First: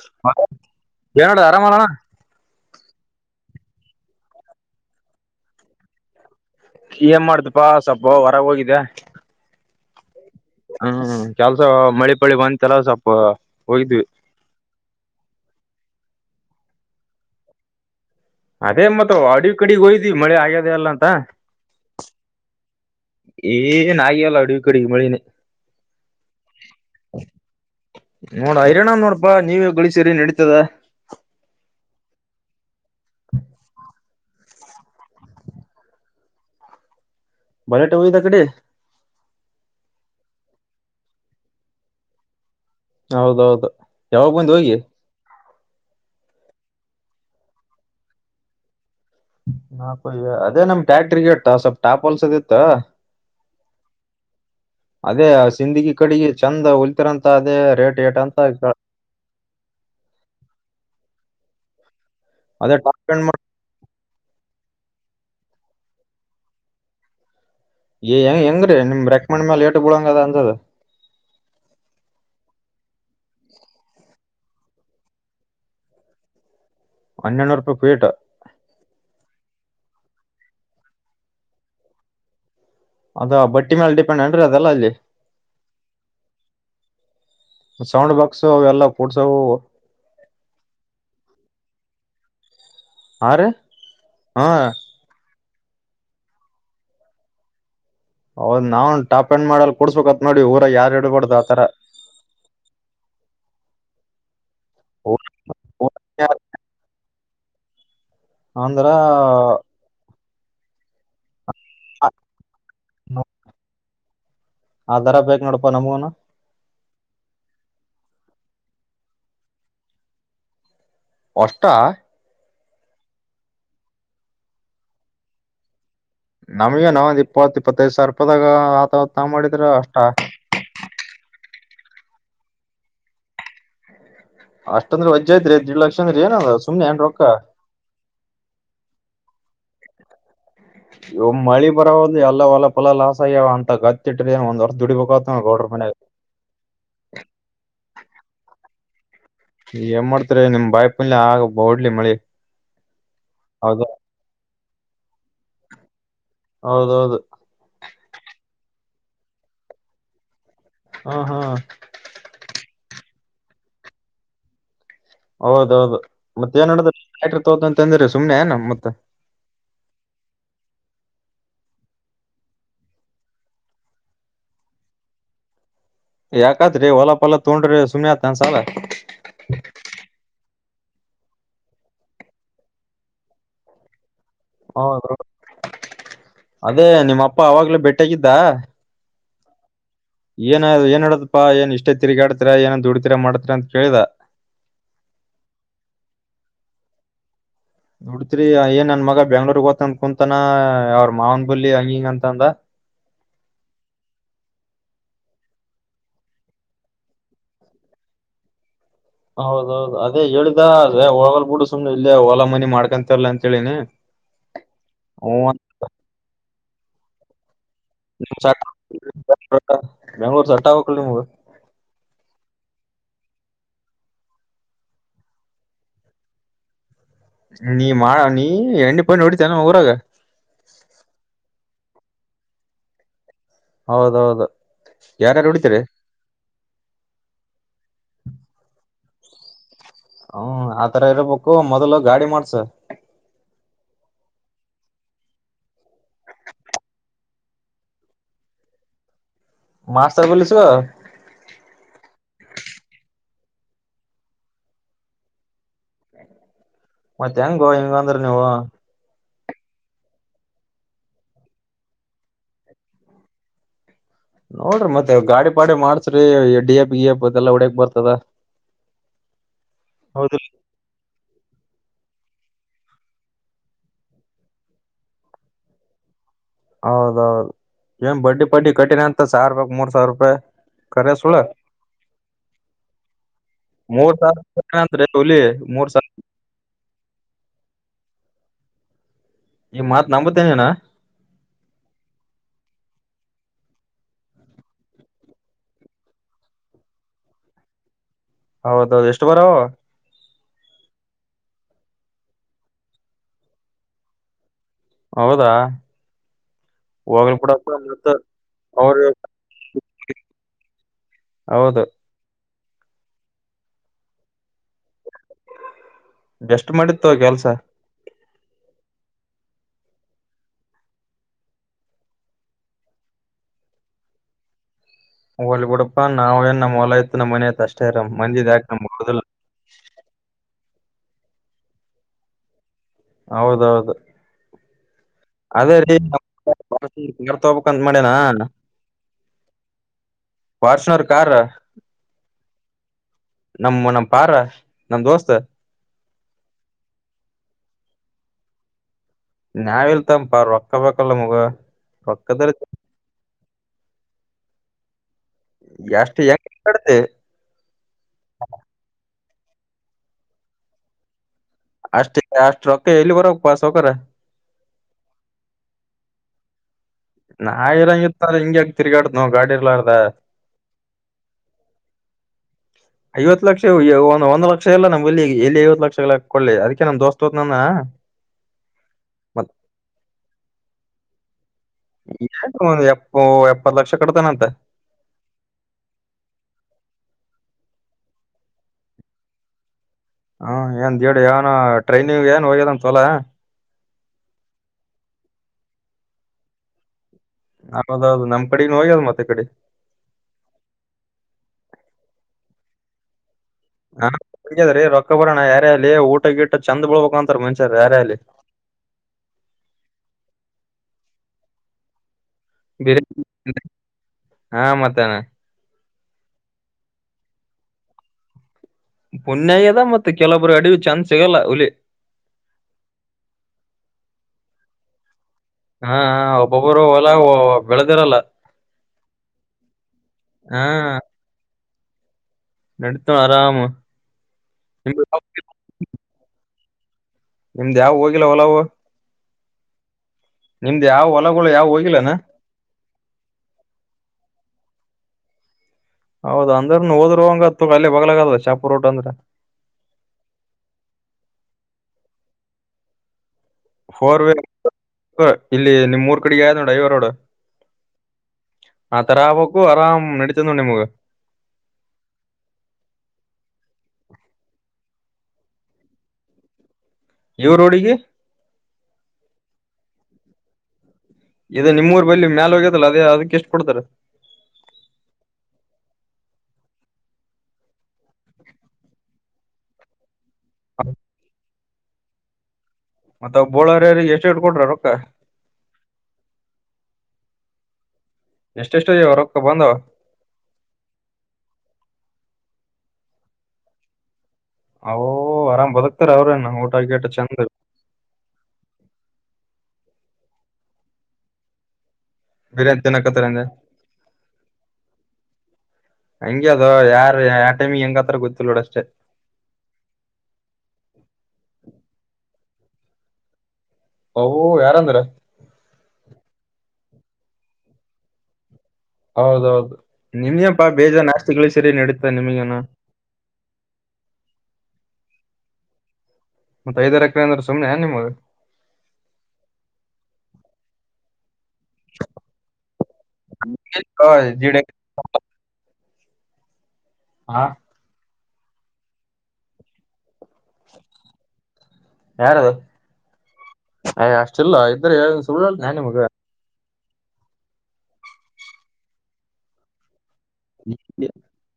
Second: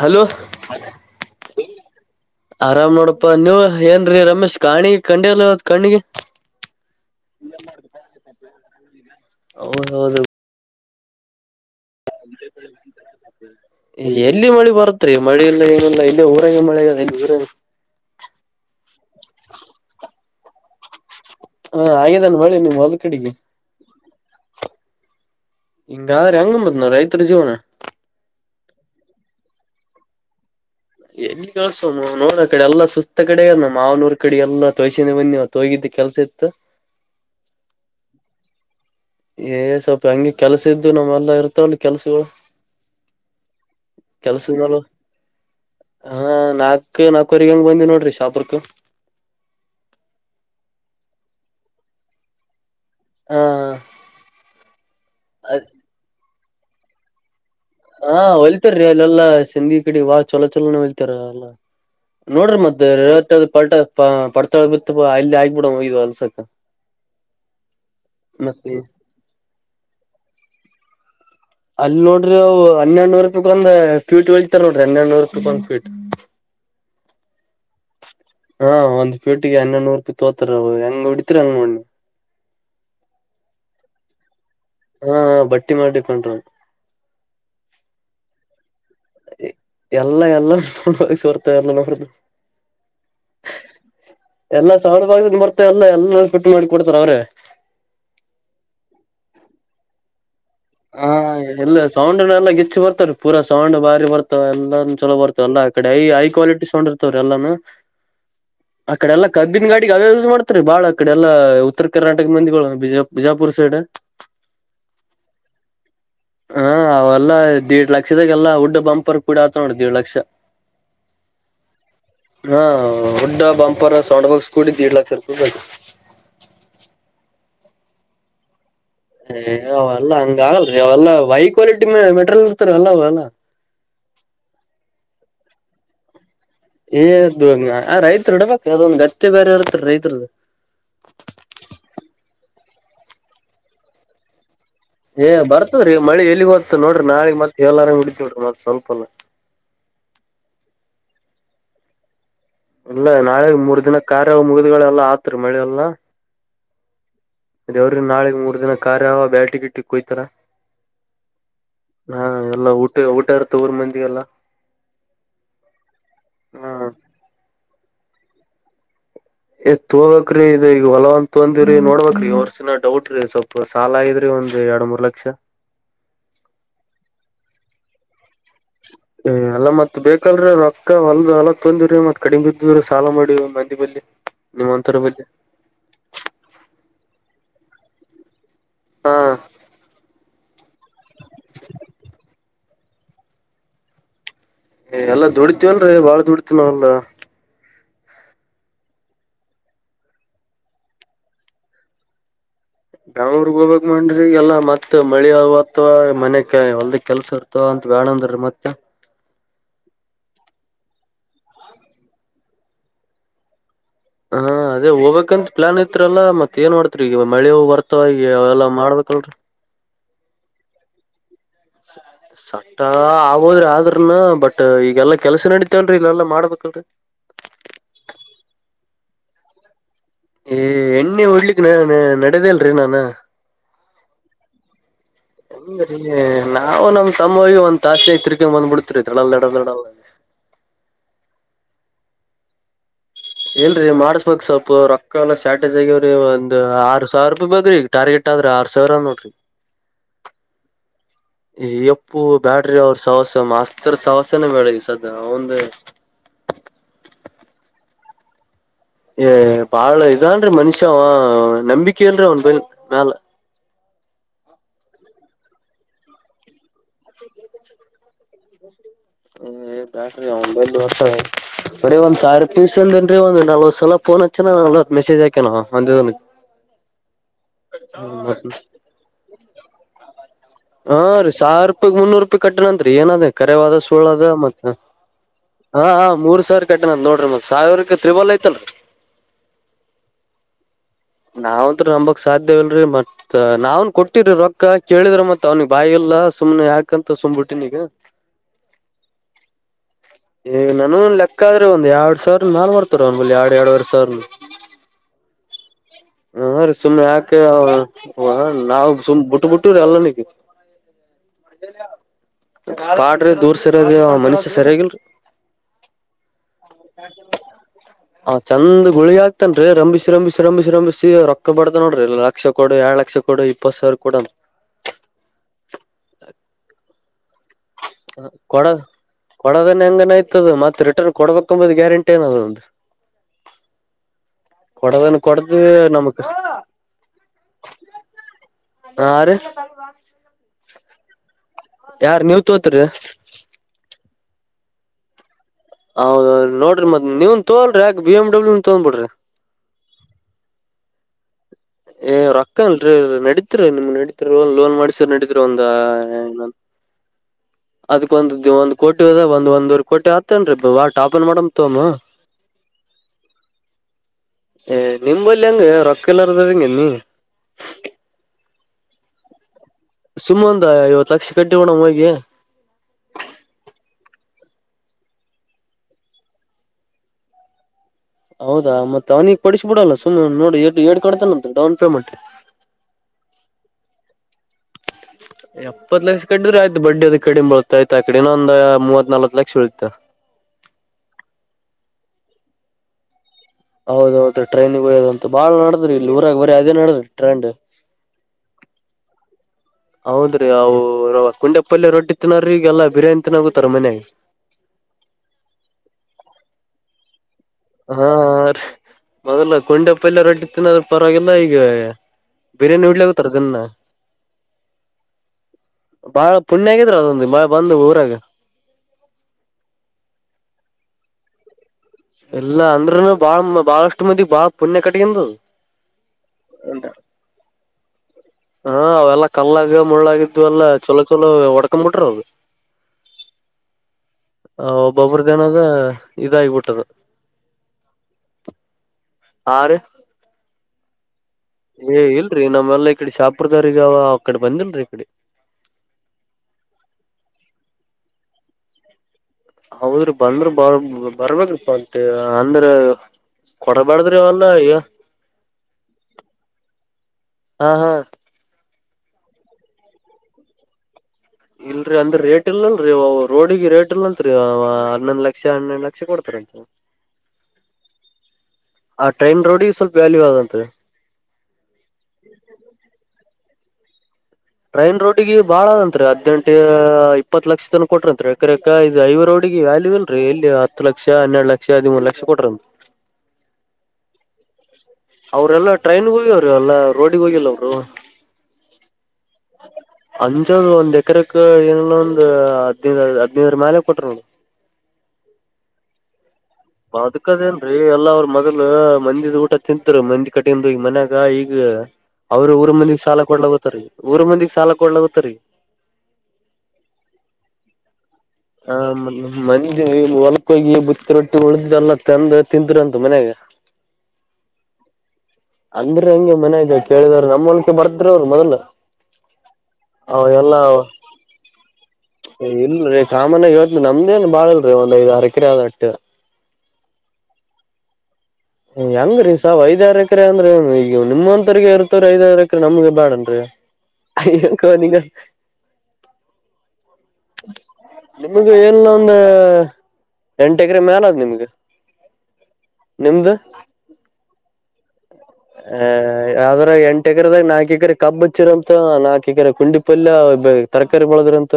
Hello ನೋಡ ಅರಾಮಲ್ಲಣ ಆರಾಮ್ ಮಾಡೋಪ್ಪಾ ನೀವ ಏನ್ರೀ ರಮೇಶ್ ಕಾಣಿ ಕಂಡೇಲ್ಲ ಇವತ್ ಕಣ್ಣಿಗೆ ಏನ್ ಮಾಡ್ದಪಾ ಸ್ವಲ್ಪ ಹೊರಗೆ ಹೋಗಿದ್ದೆ ಹೌದೌದು ಹ್ಮ್ ಕೆಲ್ಸ ಮಳೆ ಪಳಿ ಬಂತೆಲ್ಲ ಸ್ವಲ್ಪ ಹೋಗಿದ್ವಿ ಅ ಮಳೆಯ ಇಲ್ಲ ಏನಲ್ಲ ಇಲ್ಲ ಊರಗೆ ಮಳೆ ಇಲ್ಲ ಇಲ್ಲಿ ಅದೇ ಮತ್ತ ಅಡಿ ಕಡೆಯ್ದವಿ ಮಳೆ ಆಗ್ಯದ ಇಲ್ಲ ಅಂತ ಹಾ ಆಗಿದ್ದಾನನ್ ಹೋಳಿ ನೀ ಏನಾಗಿಲ್ಲ ಅಡಿವಿ ಕಡಿ ಮಳಿ ನೇ ಇಂಗಾದ್ರ ಹಂಗಮತ ರೈತರ ಜೀವನಾ ಅಪ್ಪಾ ನೀವೇ ಗಳಿಸಿರಿ ನಡೀತದ ಎಲ್ಲಿ ಗಳಸುನು ನೋಡ ಕಡೆ ಎಲ್ಲ ಸುಸ್ತ ಕಡೆ ನಮ್ಮ ಮಾವನವರ್ ಕಡೆ ಎಲ್ಲಾ ತೋಷಿನ ಬನ್ನಿ ತೋಗಿದ್ದ ಕೆಲ್ಸ ಇತ್ತು ಬರಟ ಹೋಗಿಯದ ಕಡೆ ಏ ಸ್ವಲ್ಪ ಹಂಗೆ ಕೆಲ್ಸ ಇದ್ದು ನಮ್ಮಹೋಲ್ಲಾ ಇರ್ತವ ಕೆಲ್ಸಗಳು ಹೌದೌದು ಯಾವಾಗ ಬಂದ ಕೆಲ್ಸದ ಮ್ಯಾಲ ಹೋಗಿ ಹಾ ನಾಕ್ ನಾಕವರೆಗ ಹಂಗ ಬಂದಿ ನೋಡ್ರಿ ಶಾಪುರ ನಾಲ್ಕುಯ್ಯ ಅದೇ ನಮ್ ಟ್ಯಾಕ್ಟ್ರಿಗೆ ಇಟ್ಟ ಸ್ವಲ್ಪ ಟಾಪ್ ಹೊಲ್ಸದಿತ್ತ ಹಾ ಅದೇ ಸಿಂದಗಿ ಕಡೆಗೆ ಚಂದ ಹೊಲ್ತಿರಂತ ಅದೇ ರೇಟ್ ಏಟ್ ಹಾ ಅಂತ ಹೊಲ್ತರಿ ಅಲ್ಲೆಲ್ಲಾ ಸಂದಿ ಕಡೆ ವಾ ಚೊಲೋ ಚಲೋನ ಹಲ್ತಾರ ಎಲ್ಲ ನೋಡ್ರಿ ಅದೇ ಟಾಪ್ ಹೆಂಗ್ ಮತ್ತವತ್ತ ಪಾಟ ಪಡ್ತಾಳ ಬಿತ್ತ ಇಲ್ಲಿ ಆಗ್ಬಿಡೋಗ ಹೋಲ್ಸಕ ಏ ಹೆಂಗ ಹೆಂಗ್ರೀ ನಿಮ್ ರೆಕ್ಮಣ್ಣ ಮ್ಯಾಲ ಏಟ ಬಿಳಂಗ ಅದ ಅನ್ಸದ ಅಲ್ಲಿ ನೋಡ್ರಿ ಹನ್ನೆರಡುನೂರ ರೂಪಾಯಿ ಒಂದ ಫೀಟ್ ಹೇಳ್ತಾರ ನೋಡ್ರಿ ಹನ್ನೆರಡ್ನೂರ ರೂಪಾಯಿ ಒಂದ್ ಫೀಟ್ ಹನ್ನೆನೂರೂಪಾಯಿ ಫಿಟ್ ಪೀಟಿಗೆ ಹನ್ನೊನೂರು ರೂಪಾಯಿ ತೋತಾರ ಅವ ಹೆಂಗ ಹಡತಿರಿ ಹಂಗ್ ನೋನ ಅದ ಬಟ್ಟಿ ಮೇಲೆ ಡಿಪೆಂಡ್ ಅ [unintelligible] ಹಾ ಬಟ್ಟಿ ಮಾಡಲಿ ಕೊಂಡ್ರರು ಸೌಂಡ್ ಬಾಕ್ಸ್ ಅವೆಲ್ಲ ಕೂಡ್ಸವು ಎಲ್ಲ ಎಲ್ಲಸೋರ್ [unintelligible] ಎ ಹಾ ರೀ ಹಾ ಎಲ್ಲ ಸ [unintelligible] ಮತ್ತೆ ಅಲ್ಲ ಎಲ್ಲ ಕಟ್ಟು ಮಾಡಿ ಕೊಡ್ತಾರ ಅವ್ರೆ ಹೌದ ನ್ನ್ ಟಾಪ್ ಎಣ್ ಮಾಡಲ್ ಕೊಡ್ಸ್ಬೇಕ ಹ ಎಲ್ಲ ಸೌಂಡ್ನ ಎಲ್ಲ ಗಿಚ್ಚ ಬರ್ತಾರ ಪೂರಾ ಸೌಂಡ್ ಬಾರಿ ಬರ್ತಾರ ಎಲ್ಲಾು ಚಲೋ ಊರ್- ಬರ್ತವ ಎಲ್ಲ ಆ ಊರ್- ಕಡೆ ೈ ಹೈ ಕ್ವಾಲಿಟಿ ಸೌಂಡ್ ಇರ್ತವ ಎಲ್ಲಾನು ಅಂದ್ರ ಆ ಕಡೆ ಎಲ್ಲಾ ಕಬ್ಬಿನ ಗಾಡಿಗೆ ಅವೇ ಯೂಸ್ ಮಾಡ ಹತ್ರಿ ಬಾಳ ಆ ಕಡೆ ಎಲ್ಲಾ ಉತ್ತರ ಕರ್ನಾಟಕ ಮಂದಿಗಳು ಬಿಜಾ ಬಿಜಾಪುರ್ ಸೈಡ್ ಆತರ [unintelligible] ಹಾ ಅವೆಲ್ಲ ದೇಡ್ ಲಕ್ಷದಾಗೆಲ್ಲ ಉುಡ್ ಬಂಪರ್ ಕೂಡ ಆತ ನೋಡ್ರ ದೇಡ್ ಲಕ್ಷ ಅಷ್ಟಾ ಹಾ ದೊಡ್ಡ ಬಂಪರ್ ಸೌಂಡ್ ಬಾಕ್ಸ್ ಕೂಡಿ ದೀಡ್ ಲಕ್ಷ ರೂಪಾಯಿ ಬು ನಮ್ಗೆ ನಾವ ಒಂದ್ ಇಪ್ಪತ್ ಇಪ್ಪತ್ತೈದು ಸಾವಿ ರೂಪಾಯಿದಾಗ ತಾ ಮಾಡಿದ್ರ ಅಷ್ಟ ಅವಲ್ಲ ಹಂಗ ಆಲ್ರಿ ಅವೆಲ್ಲ ವೈಕ್ ಕ್ವಾಲಿಟಿ ಮ ಮೆಟೀರಿಯಲ್ ಇರ್ತಾರ ಅಲ್ಲ ಅಲ್ಲ ಅಷ್ಟ ಅಂದ್ರೆ ವಜ್ಾಯತ್ರಿ ದಡ್ ಲಕ್ಷ ಅಂದ್ರ ಏನ ಏ ಆ ರೈತರು ಇಡಬೇಕು ಅದೊ ಒಂದು ಗತ್ತೆ ಬೇರೆ ಇರ್ತ ರೈತ್ರರದ ಇವ್ ಮಳಿ ಬರ ಒಂದ್ ಎಲ್ಲ ಹೊಲ ಪಲ ಲಾಸ್ಯ್ಯ ಆಗ್ಯಾವ ಅಂತ ಗತ್ತಿಟ್ರಿ ಏ ಒಂದ್ ವರ್ಷ ದುಡಿಬೇಕಾತ್ ಏ ನಾವ್ ಗೌಡ್ರ ಮನ್ಯಾಗ ಬರ್ತದ್ರೀ ಮಳಿ ಎಲ್ಲಿಗ್ ಹೋ್ತ್ ನೋಡ್ರಿ ನಾಳಗ್ ಮತ್ ಎಳ್ರಂಗ ಹಡತಿ ನಡ್ರಿ ಮತ್ ಸ್ವಲ್ಪಲ್ಲ ಏನ್ ಮಾಡ್ತರಿ ನಿಮ್ ಬಾಯಿ ಪಲ್ಯಾ ಹೊಡ್ಲಿ ಮಳಿ ಇಲ್ಲ ನಾಳೆ ಮೂರ್ ಹೌದು ದಿನ ಕಾರ್ಯ ಮುಗಿದುಗಳೆಲ್ಲಾ ಆತ್ರಿ ಮಳೆಲ್ಲಾ ಹೌದೌದು ಅದ ಅವ್ರ ನಾಳೆಗ್ ಮೂರ್ ದಿನ ಕಾರ್ಯ ಅವ ಬ್ಯಾಟಿ ಇಿಟ್ಟಿ ಕೊಯ್ತಾರ ಹಾ ಹಾ ಹಾ ಎಲ್ಲ ಊಟ ಊಟಾರ್ ತೊರ್ ಮಂದಿಗೆ ಎಲ್ಲ ಹೌದೌದು ಮತ್ತ ಏನ್ಡ ತತ ಅಂತಂದ್ರೆ ಸುಮ್ನೆ ಏನ ಮತ್ತತ್ ಏ್ ತೋಬಬೇಕಕ್್ರೀ ಇ ಈಗ ಹೊಲವಂದ ತೊಂದಿ್ರರಿ ನೋಡ್ಬಕ್್ರೀ ವರ್ಷಿನ ಡೌಟ್್ರೀ ಸ್ವಲ್ಪ ಸಾಲ ಆಗ್ರಿ ಒಂದು ಎರಡು ಮೂರು ಲಕ್ಷ ಯಾಕತ್ರಿ ಹೊಲಪ್ಲ ತೋೊಂಡ್ರಿ ಸುಮ್ಯಾತ್ ಏ ಅಲ್ಲ ಮತ್ ಬೇಕಲ್ರ ರಕ್ ಅ ಹೊಲ್ದ ಹೊಲತ್ ಬಂದ್ರಿ ಮತ್ ಕಡಿಗೆ್ದಿದ್ರೆ ಸಾಲ ಮಾಡಿವ ಮಂದಿ ಬಿ ಹೌದು ಅದೇ ನಿಮ್ಮಪ್ಪ ಅವಗ್ಲೇ ಭೇಟಗಿದ್ದ ಹಾ ಏನ ಏನ್ ಮಾಡಡದಪ್ಪಾ ಏನ್ ಇಷ್ಟ ತಿರ್ಗಾಡ್ತೀಾ ಏನ ದುಡ್ತಿೀರ ಮಾಡತೀರ ಅಂತ ಕೇಳಿದ ಎಲ್ಲಾ ದುಡತಿೀವಲ್ರರಿ ಬಾಳ ದುಡತಿವಿ ನಾವ ಎಲ್ಲಾ ನೋಡತ್ರಿ ಏನ್ ನನ್ ಮಗ ಬೆಂಗ್ಳೂರ್ಗ್ ಹೋ್ನ್ ಕುೂಂತಾನ ಅವ್ರ ಮಾವನ ಬಲ್ಲಿಿ ಹಂಗ ಹಿಂಗ ಅಂತಂದ ಬೆಂಗ್ಳೂರ್ಗ್ ಹೋಗ್ಕ್ ಮಾಡನ್್ರಿ ಎಲ್ಲ ಮತ್ ಮಳಿ ಅ ಅಥವಾ ಮನೆಕ್ ಹೊಲ್ದ ಕೆಲ್ಸ ಇರ್ತವ ಮ ಬಳಂದ ಮತ್ತೆ ಹೌದೌದು ಅದೇ ಹೇಳಿದ ಅದ ಹೋಗಲ್ ಬಿಡು ಸುಮ್ನೆ ಇಲ್ಲೇ ಓಲಾ ಮನಿ ಮಾಡ್ಕೊಂತರ್ಲ್ಲ ಅಂತನಿ ಹಾ ಅದೇ ಹೋಗ್ಬೇಕಂತ ಪ್ಲಾನ್ ಇತ್ತ್ರಲ್ಲ ಮತ್ತತ್ ಏನ್ ಮಾಡ್ತತಿರಿ ಈಗ ಮಳೆ ಬರ್ ಮ ಸಾಕ್ ಅವೆಲ್ಲ ಮಾಡ್ಬೇಕಲ್ರಿ ಬಿಡ್ಬೇಕ. ಬೆಂಗ್ಳೂರ್ ಸೆಟ್ ಆಗ್ಬೇಕಲ್ ನಿಮ್ಗ ಾ ಆಗೋದ್ರಿ ಆದ್ರನು ಬಟ್ ಈಗೆಲ್ಲಾ ಕೆಲ್ಸ ನಡತೇವನ್ರೀ ಇಲ್ಲ ಎಲ್ಲಾ ಮಾಡ್ಬೇಕಾವ್ರಿ ನೀ ಮಾಡ ನೀ ಎಣ್ಣ ಪಾಯ ನೋಡಿತಾನ ಊರಾಗ ಏ ಎಣ್ಣೆ ಹಡ್ಲಿಕ್ ನ ನಡೆದೇ ಅಲ್ರಿ ನಾನ ಹೌದೌದು ಯಾರ್ಯಾರು ಹೊಡಿತೀರಿ ಹೀ ನಾವು ನಮ್ ತಮ್ಮಿಗೆ ಒಂತ ಆಸೆ ಐತ್ ಂದ್ ಬಿಡ್ತೀರಿಡಲ್ಲಡಡಲ್ಲ ಹ್ಮ ಆತರ ಇರ್ಬೇಕು ಮೊದ್ಲು ಗಾಡಿ ಮಾಡಸ ಇಲ್ರರಿ ಮಾಡ್ಸ್ಬೇಕಕ್ ಸ್ವಲ್ಪ ರೊಕ್ಕ ಎಲ್ಲ ಸ್ಟಾರಟೇಜ್ ಆಗ್ಯವ್ರೀ ಒಂದ್ ಆರು ಸಾವಿರ ರೂಪಾಯಿ ಬಗ್್ರಿ ಟಾರ್ಗೆಟ್ ಆದ್ರ ಆರ್ ಸಾವರ ನೋಡಿ ಮಾಡ್ಸ ಬಲಿಸು ಎಪ್ಪು ಬ್ಯಾಟ್ರಿ ಅವರು ಸವಸ ಮಾಸ್ತರ್ ಸವಸ್ಯನೆ ಬೇಡ ಈ ಸದ ಒಂದು ಮತ್ತೆ ಹೆಂಗೋ ಹಿಂಗ ಅಂದ್ರ ನೀವು ಏ ಬಾಳ ಇದನ್ೀ ಮನುಷ್ಯ ಅವ ನಂಬಿಕೆರಿೀ ಅವನ್ ಬಯಲ್ ನಾಲ ಹೌ ನೋಡ್ರಿ ಮತ್ತೆ ಗಾಡಿ ಪಾಡಿ ಮಾಡ್ಸ್ರಿ ಡಿ ಎಪ್ ಗಿ ಎಪ್ ಅದೆಲ್ಲ ಹೊಡ್ಯಕ್ ಬರ್ತದ ಹ್ಮ ಬ್ಯಾಟ್ರಿ ಹೌದಿಲ್ಲ ಒಂದೈದು ವರ್ಷ [inaudible] ಬರೀ ಒಂದ್ ಸಾವಿರ ಪೀಸ ಅನ್ರಿ ಒಂದು ನಲ್ವತ್ತು ಸಲ ಫೋನ್ ಹಚ್ಚಾನ ನಲವತ್ತ ಮೆಸೇಜ್ ಹಾಕಣ ಅವಾಗ ಒಂದು ದಿನಕ್ಕೆ ಹೌದೌದು ಏನ್ ಬಡ್ಡಿ ಪಡ್ಡಿ ಕಟ್ಟಿ ರಂತ ಸಾವಿರ ರೂಪಾಯಿ ಕ್ ಮೂರ್ ಸಾವಿರ ರೂಪಾಯಿ ಹಾ ಕರೆ ರೀ ಸುಳ್ಳ ಸಾವಿರ ರೂಪಾಯಿ ಮುನ್ನೂರು ರೂಪಾಯಿ ಕಟ್ಟಣಂತ್ರಿ ಏನದೇ ಕರೆವದ ಮೂರ್ ಸುಳ್ಳ ಮತ್ತೆ ಸಾವಿರ ಅಂತ್ರಿ ಹುಲಿ ಹಾ ಹ ಸಾವಿರ ಮೂರ್ ಸಾವಿರ ಕಡ್ಡೆ ನ್ ನೋಡ್ರಿ ಮತ್ ಸಾವಿರಕ್ಕೆ ತ್ರಿಬಾಲ್ ಐತಲ್ರರಿ ಈ ಮಾತ್ ನಂಬತ್ತೇನೇನಾ ನಾವತ್ ನಂಬಕ್ ಸಾಧ್ಯವಲ್ರರಿ ಮತ್ ನಾವನ್ ಕೊಟ್ಟಿರಿ ರೊಕ್ಕ ಕೇಳಿದ್ರ ಮತ್ ಅವ್ನಿಗ್ ಬಾಯಿ ಇಲ್ ಎಲ್ಲಾ ಸುಮ್ನೆ ಯಾಕಂತ ಸುಂಬ್ಬಿಟ್ಟಿನಿಗ ಹೌದೌದು ಎಷ್ಟು ಬರುವ ಈ ನಾನೂ ಲೆಕ್ಕ ಆದ್ರೆ ಒಂದ್ ಎರಡ್ ಸಾವಿರ ಮ್ಯಾ ಲ್ ಬರ್ತಾರ ಅವನ್ ಬಲ್ಲಿ ಎರಡ್ ಎರಡ್ ವರೆ ಸಾವಿರ ಹೌದಾ ಹಾ ರೀ ಸುಮ್ನೆ ಹೋಗ್ಲಿ ಯಾಕೆ ಬಿಡಪ್ಪ ಮತ್ತ ನಾವು ಅವ್ರ ಸುಮ್ ಬಿಟ್ಟ ಬಿಟ್ಟಿವ್ರೀ ಅಲ್ಲನಿಗೆ ಹೌದು ಪಾಡ್ರಿ ದೂರ್ ಸರೋದ ಅವ ಮನುಷ್ಯ ಸರಿಯಾಗಿಲ್ರರಿ ಎಷ್ಟ್ ಮಾಡಿತ್ತು ಕೆಲ್ಸ ಹ ಚಂದ ಗುಳಿಗಾಕ ಅತ್ತ ರಂಬಿಸಿ ರಂಭಿಸಿ ರಂಭಿಸಿ ರಂಭಿಸಿ ರೊಕ್ಕ ಬರ್ಡ ನೋಡ್ರಿ ಲಕ್ಷ ಕೊಡ ಎರಡ್ ಲಕ್ಷ ಕೊಡ ಇಪ್ಪತ್ ಸಾವಿರ ಕೊಡ ನಮ್ಮ ಮ ಅಷ್ಟ ಕೊಡ ಕೊಡದನ್ನ ಹಂಗನ ಆಯ್ತದು ಮತ್ತತ್ ರಿಟರ್ನ್ ಕೊಡ್ಬೇಕಂಬದ್ ಗ್ಯಾರಂಟಿ ಏನದ ಒಂದು ಹೌದೌದು ಕೊಡದನ್ ಕೊಡ್ದ್ವಿ ಅದೇ ರೀ ನಮಗ್ ಮಾಡಾರ್ತಬಕ್ಂತ ಮಾಡೇನಾ ಆರಿ ವಾರ್ಷನರ್ ಕಾರ್ ಯಾರ್ ನೀವ ತೋತ್ರಿ ಕಾರ್ ನಮ್ ದೋಸ್ತ್ ಹೌದೌದು ನೋಡ್ರಿ ಮತ್ ನೀವನ್ ತೋಲ್ರಿ ಯಾಕ ಬಿ ಎಮ ಡಬ್ಲನ್ ತಗೋ ಬಿಡ್ರಿ ನಾವ್ ಇಲ್ತಂಪ ರೊಕ್ಕ ಬಲ್ಲ ನಮಗ ರೊಕ್ಕದ್ರ ಏ್ರೊಕ್ಕ ಅಲ್ರಿ ನಡೀತ್ರಿ ನಿಮ ನಡೀತ್ ಲೋನ್ ಮಾಡಸ ನಡ ಎಷ್ಟ್ ಒ ಹೆಂಗ್ ಕಡ್ತಿ ಅದಕ್ಕ ಒಂದು ಒಂದು ಕೋಟಿ ಒಂದು ಒಂದೂವರೆ ಕೋಟಿ ಆತೇನ ಬಾ ಟಾಪನ್ ಮಾಡ ಅಷ್ಟ ಅಷ್ಟ ರೋಕ್ಕ ಎಲ್ಲಿ ಬರ ಪಾಸ್ ಹಕರ ಏ ನಿಮ್ಮಲ್ಲಿ ಹಂಗ ರೊಕ್ಕ ಎಲ್ಲರ್ದ ಹಂಗೆ ನೀ ಸಾವಿರ ಹಂಗ ಇತ್ತತಾರ ಹಿಂಗ್ಯಗ ತಿಗಾಡ ನವು ಗಾಡಿ ಇರಲಾರದ ಸುಮ್ಮೊಂದ ಐವತ್ ಲಕ್ಷ ಕಟ್ಟಿ ಬಿಡುನೋ ಇದೇನು ಐವತ್ ಲಕ್ಷ ಒಂದ್ ಲಕ್ಷ ಎಲ್ಲ ನಮ್ ಇಲ್ಲಿ ಎಲ್ಲಿ ಐವತ್ತು ಲಕ್ಷಾ ಕೊಡ್ ಅದಕ್ಕೆ ನಮ್ ದೋಸ್ತ್ ಹೊತ್ನನ್ನ ಹೌದಾ ಮತ್ ಅವನಿಗೆ ಕೋಡಿಸಿಬಿಡಲ್ಲ ಸುಮ್ಮ್ ನೋಡಿ ಎಡು ಎಡ್ ಕಡೆತನು ಡೌನ್ ಪೇಮೆಂಟ್ ಎಪೋ ಎಪ್ ಎಪ್ಪತ್ ಲಕ್ಷ ಕಂಡ್ರೆ ಆಯ್ತು ಬಡ್ಡಿ ಅದಕ್ಕೆ ಈ ಕಡಿಮೆ ಬೀಳ್ತಾ ಆ ಕಡೆನ ಒಂದ ಮೂತ್ ನಲ್ತ್ ಲಕ್ಷ ಉಳೀತಾ ಹಾ ಏನ್ ದಡಿ ಅವನ ಟ್ರೈನಿಂಗ್ ಏನ್ ಹೋಗಿದ ಒಂದು ಸಲಾ ಹೌದೌದು ಟ್ರೈನಿಂಗ್ಯೋದ ಅಂತ ಬಾಳ ನಡದ್ರಿ ಇಲ್ಲಿ ಊರಾಗ ಬರರಿ ಅದೇ ನಡದ್ರಿ ಟ್ರೆಂಡ್. ಹೌದೌದು ನಮ್ ಕಡೆ ನೋ ಹೋಗ್ಯದ ಮತ್ತೆ ಈ ಹೌದ್ರಿ ಅವು ಕುಂಡೆಪಲ್ಲಿಯ ರೋಟ್ಟಿ ತಿನೋರ ಈಗ ಎಲ್ಲಾ ಬಿರಿಯಾನಿತ ಹಾದ್ರೀ ರೊಕ್ಕ ಬರೋಣ ಯಾರ್ಯ ಅಲ್ಲಿ ಊಟ ಗಿಟ್ಟ ಚಂದ್ ಬಳ್ಬೇಕಂತ ಹಾ ರೀ ಮೊದಲ ಕೊಂಡೆ ಪಲ್ಯ ರೊಟ್ಟಿ ತಿನ್ನದ್ರ ಪರವಾಗಿಲ್ಲ ಈಗ ಬಿರಿಯಾನಿ ಬಿ ಇಡ್ಲಾಗತ್ತಾರ ದಿನ್ನ. ಬಿರಿಯಾನಿ ಹಾ ಮತ್ತಾನೆ ಬಾಳ ಪುಣ್ಯ ಆಗಿದ್ರ ಅದೊಂದು ಮ ಬಂದು ಊರಾಗ ಪುಣ್ಯ ಇದ ಮತ್ತೆ ಕೆಲವೊಬ್ ಅಡಿವಿ ಚಂದ ಸಿಗಲ್ಲ ಹುಲಿ ಎಲ್ಲಾ ಅಂದ್ರೂನು ಬಾಳ ಬಾಳಷ್ಟು ಮಂದಗ್ ಬಾಳ ಪುಣ್ಯ ಕಟಗಂದು ಹಾ ಒಬ್ಬೊಬ್ಬರು ಹೊಲ್ಲ ಬೆಳೆದಿರಲ್ಲ ಹಾ ಅವೆಲ್ಲಾ ಕಲ್ಲಾಗ ಮುಳ್ಳಾಗಿದ್ದು ಹಾ ಎಲ್ಲಾ ಚಲೋ ಚೊಲೋ ಒಡ್ಕೊ್ಂಬ ಬಿಟ್ರ ಅವದು. ನಡೀತ್ ನೋಡ್ ಆರಾಮ್ ಆ ನಿಮ್ ಒಬ್ಬೊಬ್ರ್ದನದ ಇದಾಗಿಬಿಟ್ಟದ. ನಿಮ್ದ್ ಯಾವ ಹೋಗಿಲ್ಲ ಹೊಲವು ಆ ರ ನಿಮ್ದ್ ಯಾವ ಹೊಲಗಳು ಯಾವ್ ಏ ಹೋಗಿಲ್ಲನ ಇಲ್ರಿ ನಮ್ಮೆಲ್ಲಾ ಇಕಡೆ ಶಾಪದಾರಿಗ ಅ ಕಡೆ ಬಂದಿಲ್ರರಿ ಈಕಡೆ ಹೌದ ಅಂದ್ರನು ಹೋದ್ರು ಹಂಗತ್ತು ಅಲ್ಲಿ ಬಗ್ಲಾಗದ ಚಾಪು ರೋಟ್ ಅಂದ್ರೆ ಹೌದ್ರಿ ಬಂದ್ರಿ ಬ ಬರ್ಬೇಕ್ರಿಪ್ಪ ಅಂತ ಅಂದ್ರ ಕೊಡಬ್ಯಾಡ್ದ್ರಿ ಫೋರ್ ಅವಲ್ಲ ವ ಇಲ್ಲಿ ನಿಮ್ಮ್ೂರ್ ಕಡೆಗೆ ಯ್ದೋಡ ಐವರೋಡ ಹಾ ಹಾ ಆ ತರ ಆ ಬಕ್ಕು ಆರಾಮ್ ನಡತಂದ ನಿಮಗ ಇಲ್ರರಿ ಅಂದ್ರ ರೇಟ್ ಇಲ್ಲಲ್ರರಿ ರೋಡಿಗೆ ರೇಟ್ ಇಲ್ಲತ್ರಿ ಹನ್ನೊಂದ್ ಲಕ್ಷ ಹನ್ನೆ್ ಲಕ್ಷ ಕೊಡ್ತಾರ ಅಂತ ಇವ್ ರೋಡಿಗಿ ಆ ಟ್ರೈನ್ ರೋಡಿಿಗೆ ಸ್ವಲ್ಪ ವ್ಯಾಲಯೂ ಆದತ್ರಿ ಇೇ ನಿಮ್ಮ್ ಊರ್ ಬಳಿ ಮ್ಯಾಲ ಹೋಗ್ಯತಲ್ಲ ಅದೇ ಅದಕ್ಕೆ ಎಷ್ಟು ಕೊಡ್ತಾರೆ ರಟೈನ್ ರೋಡ್ಿಗೆ ಬಾಳ ಅದಂತ್ರಿ ಹದ್ೆಂಟ ಇಪ್ಪತ್ತು ಲಕ್ಷ ತನ ಕೊಟ್ರಂತ್ರಿ ಎಕ್ರ ಇದು ಐವ ರೋಡಿ ಈಗ ವ್ಯಾಲ್ಯೂ ಇಲ್ರರಿ ಇಲ್ಲಿ ಹತ್ತು ಲಕ್ಷ ಹನ್ನೆರಡು ಲಕ್ಷ ಹದಿಮೂರು ಲಕ್ಷ ಕೊಟ್ರಿ ಮತ್ತ ಅವ ಬೋಳಾರರಿಗೆ ಎಷ್ಟು ಎಟ್ ಕೊಡ್ರ ರೊಕ್ಕ ಅವ್ರಲ್ಲ ಟ್ರೈನ್ಗ ಹೋಗ್ಯವರು ಎಲ್ಲಾ ರೋಡಿಗ ಹೋಗಿಲ್ಲ ಅವರು ಎಷ್ಟ ಎಷ್ಟು ಅ ಅವರು ಅಂಜ ಒಂದ್ ಎಕರ್ಕ್ಕೆ ಏನ ಒಂದು ಹದಿನೈದು ಹದಿನೈದರ ಮಾಲಲೆ ಕೊ್ರರು ನೋಡಿ ಹ ಆರಾಮ್ ಬದಕ್ತಾರ ಅವ್ರೇನ ಊಟ ಗೀಟ ಚಂದ ಬದುಕದೇಏನ್ರೀ ಎಲ್ಲ ಅವ್ರ ಮಗಲ್ ಮಂದಿದ ಊಟ ತಿಂತರು ಮಂದಿ ಕಟ್ಟಂದು ಈ ಮನ್ಯಾಗ ಈಗ ಅವ್ರರು ಊರ್ ಬಿರಿಯಾನಿ ಮಂದಿಗ್ ಸಾಲ ತಿನ್ನಕತ್ತಾರ ಅಂದೆ ಕೊಡ್ಲಾಗತ್ತಾರೀ ಊರ್ ಮಂದಿಗ್ ಸಾಲ ಕೊಡ್ಲಗತ್ತಾರೀ ಹಂಗಗೆ ಅದು ಯಾರ ಯ ಟೈಮಿಗೆ ಹೆಂಗತ್ರ ಗೊತ್ತ ಹ ಮಂಜೆ ಹೊಲ್ಕ್ಕೋಗಿ ಬುತ್ತ ರೊಟ್ಟಿ ಉಳ್ದಲ್ಲ ತಂದ ತಿಂದರುಂತು ಮನೆಯಗೆ ಯಾರಂದ್ರ ಅಂದ್ರ ಹಂಗೆ ಮನೆ ಇದ ಕೇಳಿದವರು ನಮ್ಮ್ ಹೊಲಕೆ ಬರ್ದ್ರ ಅವ್ರು ಮೊದ್ಲು ಹೌದೌದು ಅವ ಎಲ್ಲ ನಿಮ್ಗೆಪಾ ಬೇಜಾನ್ ಆಸ್ತಿಗಳ ಸರಿ ನಡೀತಾ ನಿಮಗೇನ ಇಲ್ಲೀ ಕಾಮನ್ಾಗ ಹತ್ ನಮ್ದೇಏನ್ ಬಾಳಲ್ರಿೀ ಒಂದ್ಐ್ ಅರಕರೆ ಆದ ಹಟ್ಟ ಮತ್ತತ್ ಐದರ ಎಕರೆ ಅಂದ್ರೆ ಸುಮನೆ ನಿಮಗೆ ಹೆಂಗ್ರೀ ಸ ಐದ್ಯಾರು ಎಕರೆ ಅಂದ್ರೆ ಈ ನಿಮ್ಮಂತ. ಇತ್ತಗ ಇರತ್ತವ್ರ ಐದವರ ಎಕ್ರ ನಮ್ಗೆ ಬಾಡನ್ರಿ ಜೀಡೆ ಈಕಗ. ಹಾ ನಿಮಗ ಏನ ಒಂದ. ಎಂಟು ಎಕರೆ ಮ್ಯಾಲದ ನಿಮ್ಗೆ ನಿಮ್ದ ಅಯ್ ಅಷ್ಟಲ್ಲ ಇದ್ರೆ ಏ ಸುಳ್ಳಲ್ಲ ನ ನಿಮ್ಗ. ಅದ್ರ ಎಂಟ ಎಕರೆದಾಗ ನಾಕ ಎಕರೆ ಕಬ್ಬ ಚಿರ ಅಂತ ನಾಲ್ಕ ಎಕರೆ ಕುಂಡಿಪ. ಇಲ್ಲ ತರಕಾರಿ ಬಳದ್ರಂತ.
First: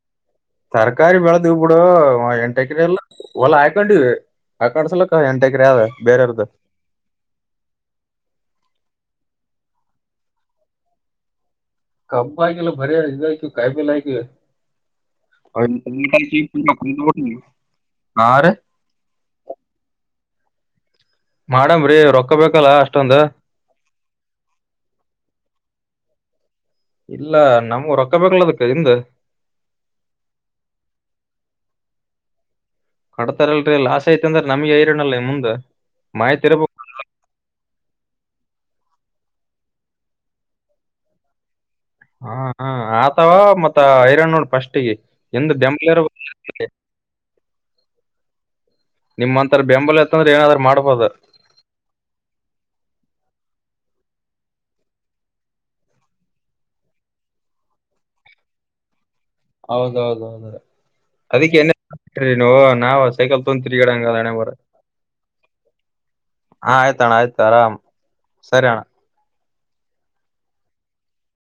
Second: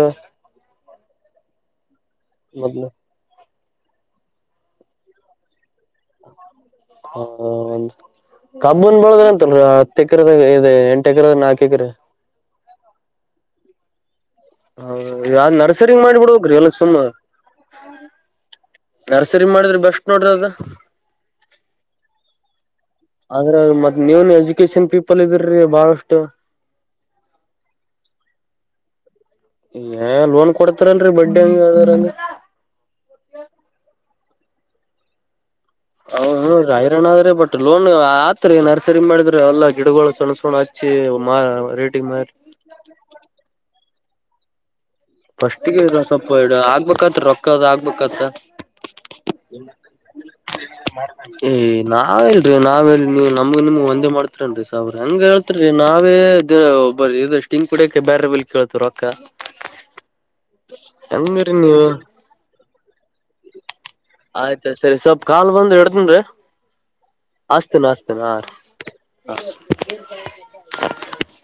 ಹ ಎಂಟ ಎಕ್ರ ಎಲ್ಲ ಹೊಲ್ಲಾ ಹಾಕೊಂಡಿವವಿ ಹಾಕೊಂಡ್ ಸಲಕ ಎಂಟ ಎಕ್ರ ಆದ ಬೇರೆಯವ್ರದ ಹಾ ಒಂದು ಕಬ್ಬಂದ ಬಳದ್ರ ಅಂತಲ್ರರಿ ಹತ್ತು ಎಕರದ ಇ ಎಂಟ ಎಕರದ ನಾಕು ಕಮ್ಮಪ ಆಯಕಲ್ಲ ಬರಿಕ ಕಾಯಮೇಲೆ ಆಯಕು ಹ ಯಾವ್ ನರ್ಸರಿ ಮಾಡಿಬಿಡೋಗ್ರಿ ಎಲ್ಲ ಸುಮ್ಮ ಹಾ ರೀ ನರ್ಸರಿ ಮಾಡಿದ್ರೆ ಬಸ್ ನೋಡ್ರಿ ಅದ ಮಾಡಮ್ರಿ ರೊಕ್ಕ ಬಲ್ಲ ಅಷ್ಟ ಆದ್ರ ಮತ್ತ ನೀವನ್ ಎಜುಕೇಶನ್ ಪೀಪಲ್ ಇದ್ರಿ ಬಹಳಷ್ಟು. ಇಲ್ಲ ನಮ್ಗೂ ರೊಕ್ಕ ಬಲ್ಲದಕ್ಕ ಹಿಂದ. ಏ ಲೋನ್ ಕೊಡ್ತಾರಲ್ರರಿ ಬಡ್ಡ ಹಂಗ ಯಾವ್ದಾರಂಗ. ಕಡ್ತಾರಲ್ರರಿ ಲಾಸ್ ಐತ ಅಂದ್ರ ನಮ್ಗೆ ಐರೋನಲ್ಲ ಮುಂದ್ ಹೌದು ರಾಯರಾಣ ಆದ್ರೆ ಬಟ್ ಲೋನ್ ಆತ್ರಿ ನರ್ಸರಿ ಮಾಡಿದ್ರೆ ಎಲ್ಲ ಗಿಡಗಳು ಸಣ್ ಸಕೊಂಡ ಹಚ್ಚಿ ರೇಟಿಗೆ ಮಾರಿ ಹಾ ಹ ಆತವಾ ಮತ್ತ ಹಐರಣ್ಣ ನೋಡ್ ಪಫಸ್ಟಿಗೆ ಫಸ್ಟ್ಿಗೆ ಸ್ವಲ್ಪ ಇಡ ಆಗ್ಬತ್ ರೊಕ್ಕದ ಆಗ್ಬೇಕತ್ತ ನಿಮ್ಮ್ ಅಂತರ ಬೆಂಬಲಯತ್ತಂದ್ರ ಏ ನಾವ್ ಹೇಳ್ರಿ ನಾವ್ ಹೇಳ ನಮ್ ನಿಮ್ ಒಂದ ಮಾಡತರಿೇನ್ ಸಾವ್ರ ಹಂಗ ಹೇತ ನಾವೇ ಇದ ಒಬ್ಬ್ಟಿಂಗಕ್ ಕುಡ ಬೇರೆ ಬಲ್ ಕೇಳ್ತು ರ ಅಕ್ಕ ಹೌದೌದ ಹೌದು ಅದಕ್ಕೆ ನೀ ನಾವು ಸೈಕಲ್ ತೊಗೊಂಡ್ ತಿರ್ಗಾಡಂಗ ಹಣೆ ಬರ ಆಯ್ತಾಯ್ ಸರಿ ಸ್ವಲ್ಪ ಕಾಲ್ ಬಂದ ಎಡ್ತನ್ ಹಾ ಆಯ್ತಣ್ಣ ಆಯ್ತು ಆರಾಮ್ ಅಸ್ತನು ಅಸ್ತನ ಸರಿ ಅಣ್ಣ ಹಾ ಹ್ಮ್